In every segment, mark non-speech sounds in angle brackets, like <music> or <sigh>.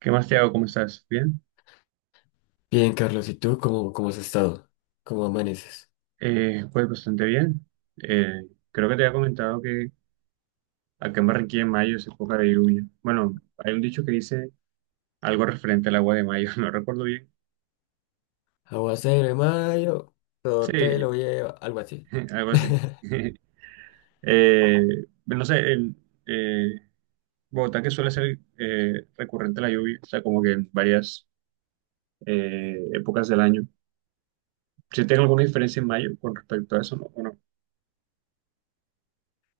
¿Qué más, Thiago? ¿Cómo estás? ¿Bien? Bien, Carlos, ¿y tú cómo has estado? ¿Cómo amaneces? Pues bastante bien. Eh, creo que te había comentado que acá en Barranquilla en mayo es época de lluvia. Bueno, hay un dicho que dice algo referente al agua de mayo, <laughs> no recuerdo bien. Aguacero de mayo, Sí, todo te lo lleva, algo así. <laughs> algo así. <laughs> <laughs> Eh, no sé, en eh, Bogotá que suele ser recurrente la lluvia, o sea, como que en varias épocas del año. ¿Si tiene alguna diferencia en mayo con respecto a eso, no? ¿O no?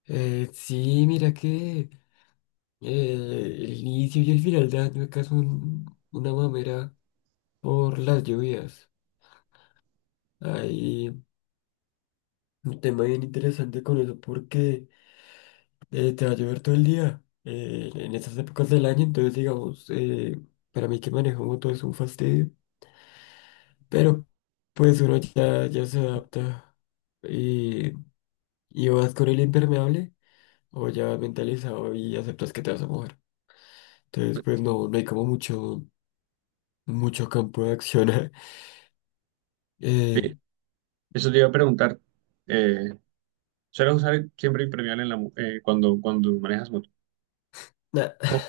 Sí, mira que eh, el inicio y el final de año acá son una mamera por las lluvias. Hay un tema bien interesante con eso porque te va a llover todo el día en estas épocas del año, entonces digamos, para mí que manejo moto es un fastidio. Pero pues uno ya se adapta y, y vas con el impermeable o ya vas mentalizado y aceptas que te vas a mojar. Entonces pues no hay como mucho campo de acción. <laughs> eh, Bien, eso te iba a preguntar. Eh, Sueles usar siempre impermeable cuando, cuando manejas moto. nada, No,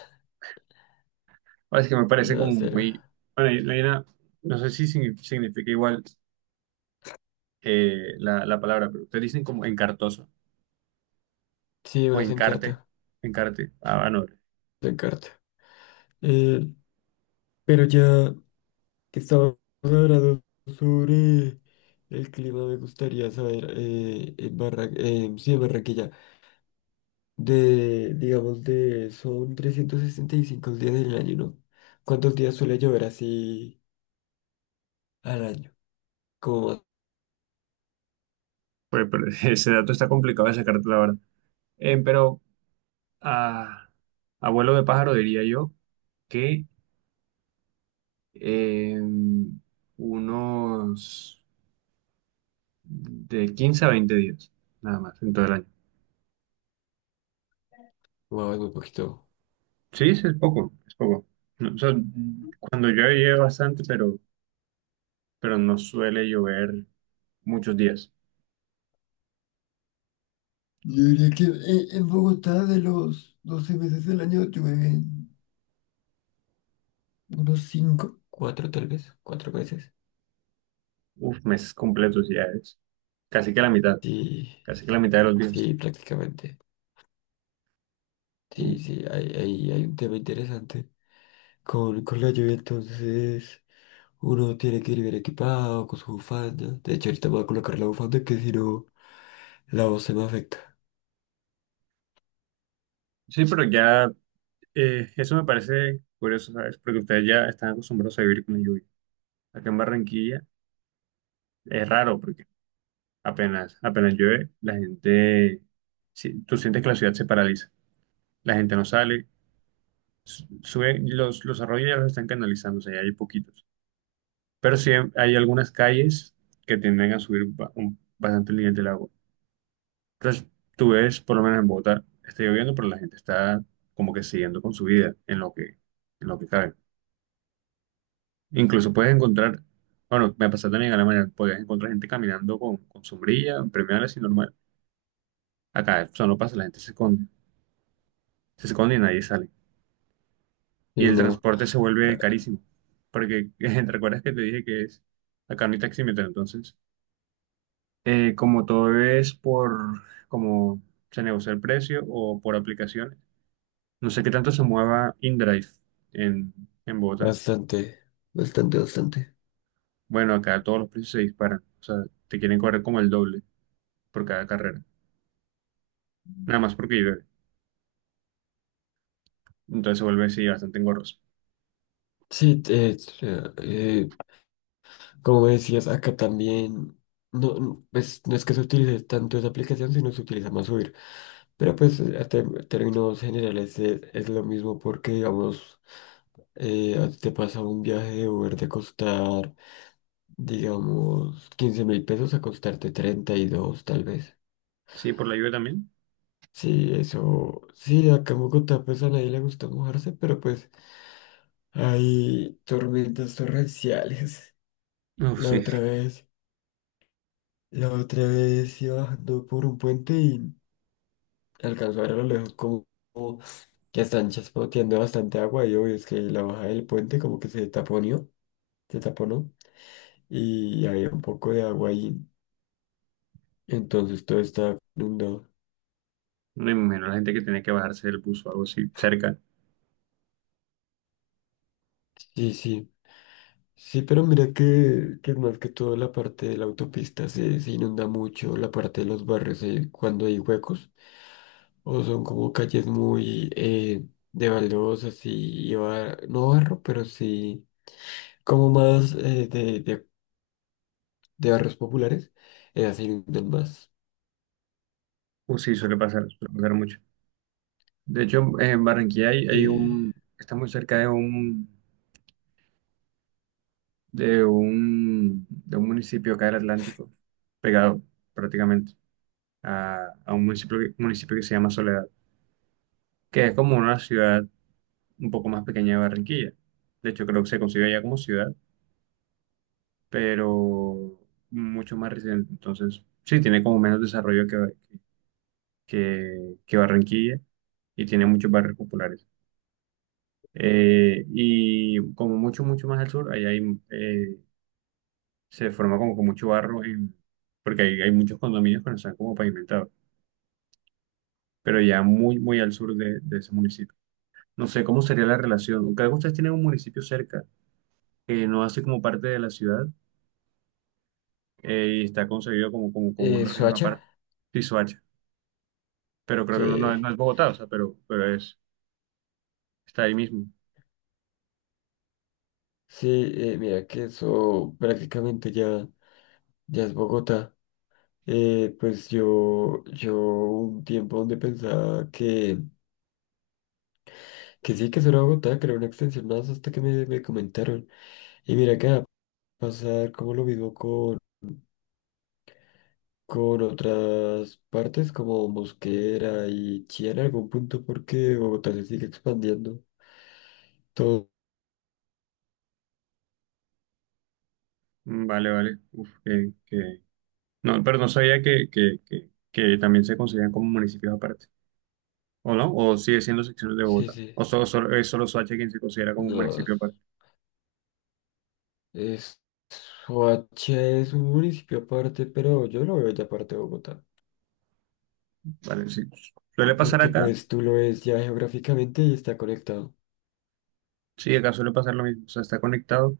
es que me parece nada, como cero. muy... Bueno, no sé si significa igual, la palabra, pero ustedes dicen como encartoso Sí, o uno se encarte, encarta, encarte. Ah, bueno, se encarta. Eh, pero ya que estamos hablando sobre el clima, me gustaría saber sí, en Barranquilla. Digamos, son 365 días del año, ¿no? ¿Cuántos días suele llover así al año? Como más- pues, pero <laughs> ese dato está complicado de sacarte, la verdad. Pero a abuelo de pájaro diría yo que eh, unos de 15 a 20 días, nada más, en todo el año. wow, es muy poquito. Sí, sí, es poco, es poco. No, o sea, cuando llueve, llueve bastante, pero no suele llover muchos días. Yo diría que en Bogotá de los 12 meses del año llueven unos 5 4 tal vez, 4 meses. Uf, meses completos ya es. Casi que la mitad, Sí, casi que sí, la mitad de los días. sí, prácticamente. Uf. Sí, sí, hay un tema interesante con la lluvia, entonces uno tiene que ir bien equipado, con su bufanda. De hecho, ahorita me voy a colocar la bufanda que si no. La voz se me afecta. Sí, pero ya eso me parece curioso, ¿sabes? Porque ustedes ya están acostumbrados a vivir con la lluvia. Acá en Barranquilla es raro porque apenas, apenas llueve, la gente, sí, tú sientes que la ciudad se paraliza. La gente no sale, sube los arroyos, ya los están canalizando, o sea, ya hay poquitos, pero sí hay algunas calles que tienden a subir bastante el nivel del agua. Entonces, tú ves, por lo menos en Bogotá, está lloviendo, pero la gente está como que siguiendo con su vida en lo que cabe. Incluso puedes encontrar, bueno, me pasa también a la mañana, puedes encontrar gente caminando con sombrilla, premiales, y normal. Acá eso no pasa, la gente se esconde, se esconde, y nadie sale. Y Y el no, transporte se eh, vuelve carísimo, porque <laughs> ¿te acuerdas que te dije que es acá no hay taxímetro? Entonces, como todo es por como se negocia el precio o por aplicaciones, no sé qué tanto se mueva InDrive en, en Bogotá. bastante, bastante, bastante. Bueno, acá todos los precios se disparan, o sea, te quieren cobrar como el doble por cada carrera, nada más porque llueve. Entonces se vuelve, sí, bastante engorroso. Sí, eh, como me decías, acá también, no, no, pues, no es que se utilice tanto esa aplicación, sino se utiliza más Uber. Pero pues términos generales es lo mismo porque, digamos, a ti te pasa un viaje de Uber de costar, digamos, 15.000 pesos a costarte 32, tal vez. Sí, por la lluvia también. Sí, eso, sí, acá en Bogotá pues a nadie le gusta mojarse. Hay tormentas torrenciales. Uf, La sí, otra vez, la otra vez, iba bajando por un puente y alcanzó a ver a lo lejos como que están chaspoteando bastante agua y obvio es que la baja del puente como que se taponió, se taponó y había un poco de agua ahí. Entonces todo estaba inundado. no me imagino la gente que tiene que bajarse del bus o algo así cerca. Sí, sí. Sí, pero mira que más que todo la parte de la autopista se inunda mucho, la parte de los barrios, cuando hay huecos. O son como calles muy de baldosas y no barro, pero sí como más de barrios populares, así inundan más. Uf, sí, suele pasar mucho. De hecho, en Barranquilla hay Eh, un, está muy cerca de un de un, de un municipio acá del Atlántico, pegado prácticamente a un municipio, municipio que se llama Soledad, que es como una ciudad un poco más pequeña de Barranquilla. De hecho, creo que se concibe ya como ciudad, pero mucho más reciente. Entonces, sí, tiene como menos desarrollo que Barranquilla, y tiene muchos barrios populares. Y como mucho, mucho más al sur, ahí hay se forma como con mucho barro porque hay muchos condominios que no están como pavimentados, pero ya muy, muy al sur de ese municipio. No sé cómo sería la relación. Cada, ustedes tienen un municipio cerca que no hace como parte de la ciudad, y está concebido como, como, como una región Soacha, aparte, sí, Soacha. Pero creo que no, no es, sí, no es Bogotá, o sea, pero es, está ahí mismo. sí, mira que eso prácticamente ya es Bogotá. Pues yo un tiempo donde pensaba que sí, que eso era Bogotá, que era una extensión más hasta que me comentaron. Y mira que va a pasar como lo mismo con otras partes como Mosquera y Chía en algún punto porque Bogotá se sigue expandiendo. Todo. Mm, vale, vale. Uf. No, pero no sabía que también se consideran como municipios aparte. ¿O no? ¿O sigue siendo secciones de Sí, Bogotá? sí. ¿O solo, es solo Soacha quien se considera como un No, municipio aparte? es- Soacha es un municipio aparte, pero yo lo veo ya aparte de Bogotá. Vale, sí. Y Suele pasar porque acá, pues tú lo ves ya geográficamente y está conectado. sí, acá suele pasar lo mismo, o sea, está conectado, o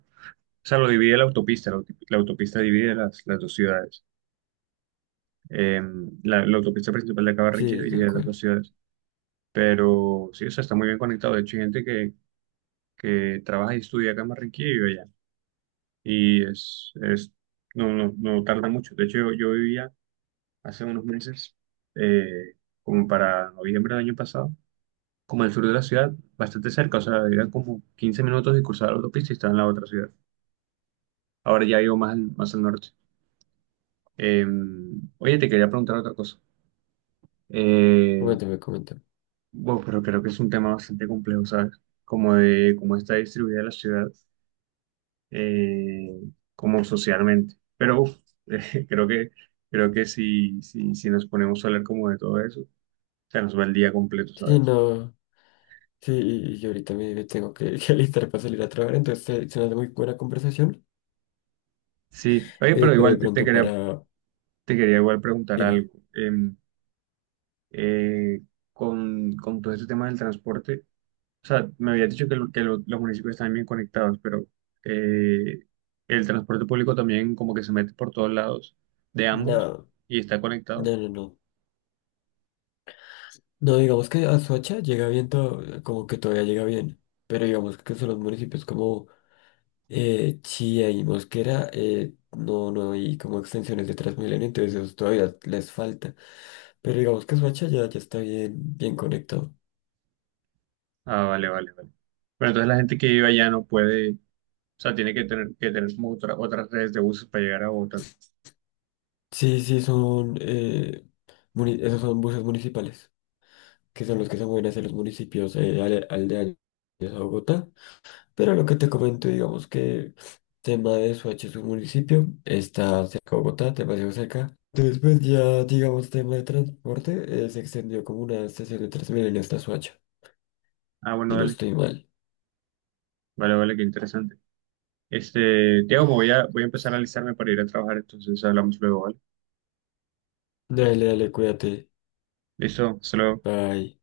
sea, lo divide la autopista, la autopista divide las dos ciudades. Eh, la autopista principal de acá, Barranquilla, Sí, tal divide las cual. dos ciudades, pero sí, o sea, está muy bien conectado. De hecho, hay gente que trabaja y estudia acá en Barranquilla y vive allá, y es no, no, no tarda mucho. De hecho, yo vivía hace unos meses, eh, como para noviembre del año pasado, como al sur de la ciudad, bastante cerca, o sea, eran como 15 minutos de cruzar la autopista y estaba en la otra ciudad. Ahora ya vivo más al norte. Eh, oye, te quería preguntar otra cosa. Eh, Coméntame, coméntame. bueno, pero creo que es un tema bastante complejo, ¿sabes? Como de cómo está distribuida la ciudad, eh, como socialmente. Pero uf, <laughs> eh, creo que, creo que si, si, si nos ponemos a hablar como de todo eso, se nos va el día completo, Sí, ¿sabes? no. Sí, y yo ahorita me tengo que, <laughs> que alistar para salir a trabajar, entonces se me hace muy buena conversación. Sí, oye, pero Pero de igual te, te pronto quería, para. te quería igual preguntar Dime. algo. Eh, con todo este tema del transporte. O sea, me había dicho que los municipios están bien conectados, pero eh, el transporte público también como que se mete por todos lados de ambos No. y está conectado. No, no, no. No, digamos que Azuacha llega bien, como que todavía llega bien, pero digamos que son los municipios como Chía y Mosquera, no hay como extensiones de Transmilenio, entonces eso todavía les falta. Pero digamos que Azuacha ya está bien, bien conectado. Ah, vale, vale, vale. Pero entonces la gente que vive allá no puede, o sea, tiene que tener como otras redes de buses para llegar a Bogotá. Sí, sí, son, esos son buses municipales, que son los que se mueven hacia los municipios aldeanos a Bogotá, pero lo que te comento, digamos que tema de Soacha es un municipio, está cerca de Bogotá, demasiado cerca. Entonces, pues ya, digamos, tema de transporte, se extendió como una estación de Transmilenio hasta Soacha, Ah, bueno, si no dale. estoy mal. Vale, vale, qué interesante. Este, Tiago, me voy a empezar a alistarme para ir a trabajar, entonces hablamos luego, ¿vale? Dale, dale, cuídate. Listo, hasta luego. Bye.